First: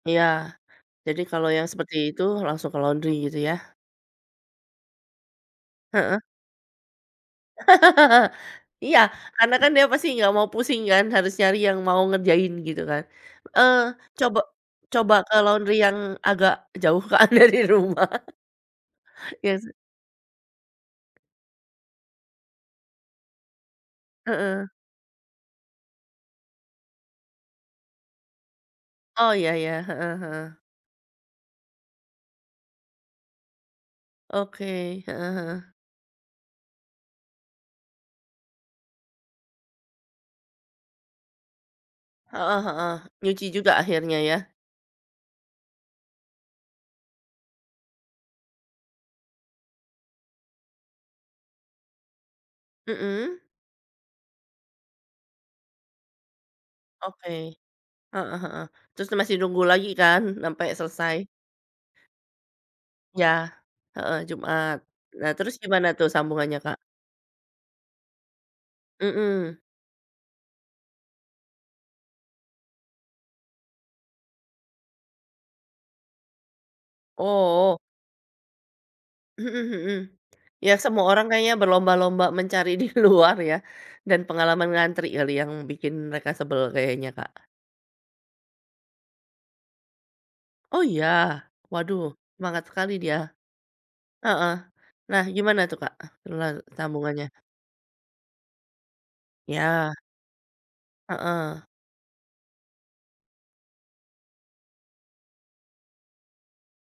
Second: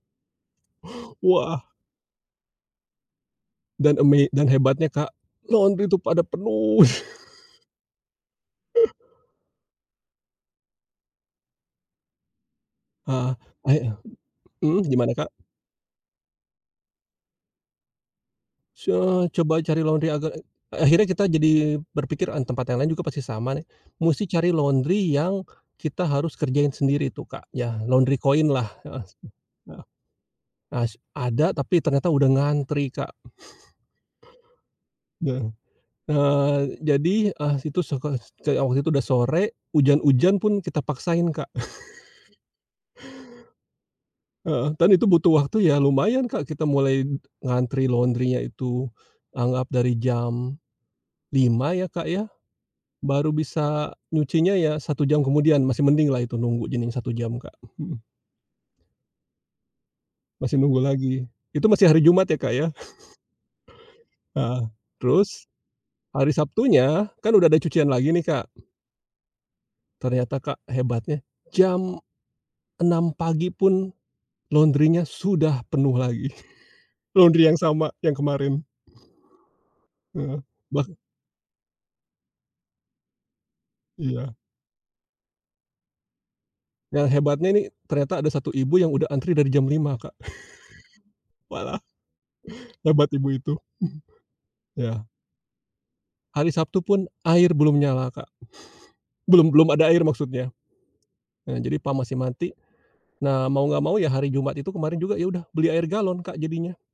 Iya. Jadi, kalau Wah. yang seperti itu langsung ke laundry gitu yah. Dan eme dan hebatnya, Kak, nonton itu Heeh. pada penuh. Iya, karena kan dia pasti gak mau pusing kan? Harus nyari yang mau ngerjain gitu kan. Ah, Eee, heeh, cobo mmm, gimana, coba Kak? ke laundry yang agak jauh kan dari rumah. So Iya coba sih. cari laundry agak eee, akhirnya kita jadi berpikir, "Ah, tempat yang lain juga pasti sama nih." Musti cari Heeh. laundry yang kita harus kerjain sendiri tuh, Kak, yah laundry koinlah heeh, mmm, Oh ya heeh. ya, heeh heeh. As ada tapi ternyata udah ngantri, Kak. Oke, heeh Heeh, heeh. eee, jadi eh situ suka s kayak waktu itu udah sore, ujan-ujan pun kita paksain, Kak. Heeh heeh, nyuci juga akhirnya yah. Heeh, dan itu butuh waktu ya lumayan, Kak, kita mulai ngantri laundry-nya itu, anggap dari jam 5.00 ya, Kak, ya, baru Mmm. bisa nyucinya ya 1 jam kemudian, masih mendinglah itu nunggu cuman 1 Oke. jam, Kak, mhm. Heeh heeh. Trus masih nunggu lagi kan Masih sampai nunggu selesai? lagi, itu masih hari Jumat ya, Kak, ya. Yah, heeh, Heeh, Jumat. Nah terus terus gimana tuh hari sambungannya, Kak? Sabtunya, kan udah ada cucian lagi nih, Kak, ternyata Kak Mmm. ternyata, Kak, hebatnya jam 6.00 pagi pun laundry-nya sudah penuh lagi, laundry yang Oh. sama yang kemarin. Mhm mhm. Mhm, Ya bah semua orang kayaknya berlomba-lomba mencari di luar ya dan Iya. pengalaman ngantri kali yang bikin mereka sebel Nah kayaknya, Kak. hebatnya nih, ternyata ada satu ibu yang udah antri dari jam 5.00, Kak. Oh, ya? Walah, Waduh semangat sekali hebat dia. ibu itu, Heeh. mhm. Yah. Nah gimana tuh, Kak, Hari [unintelligible] Sabtu pun sambungannya? air belum nyala, Kak. Belum belum ada Yah. air maksudnya. Eee, Heeh. jadi PAM masih mati, nah mau gak mau ya hari Jumat itu kemaren juga ya udah beli air galon, Kak, jadinya.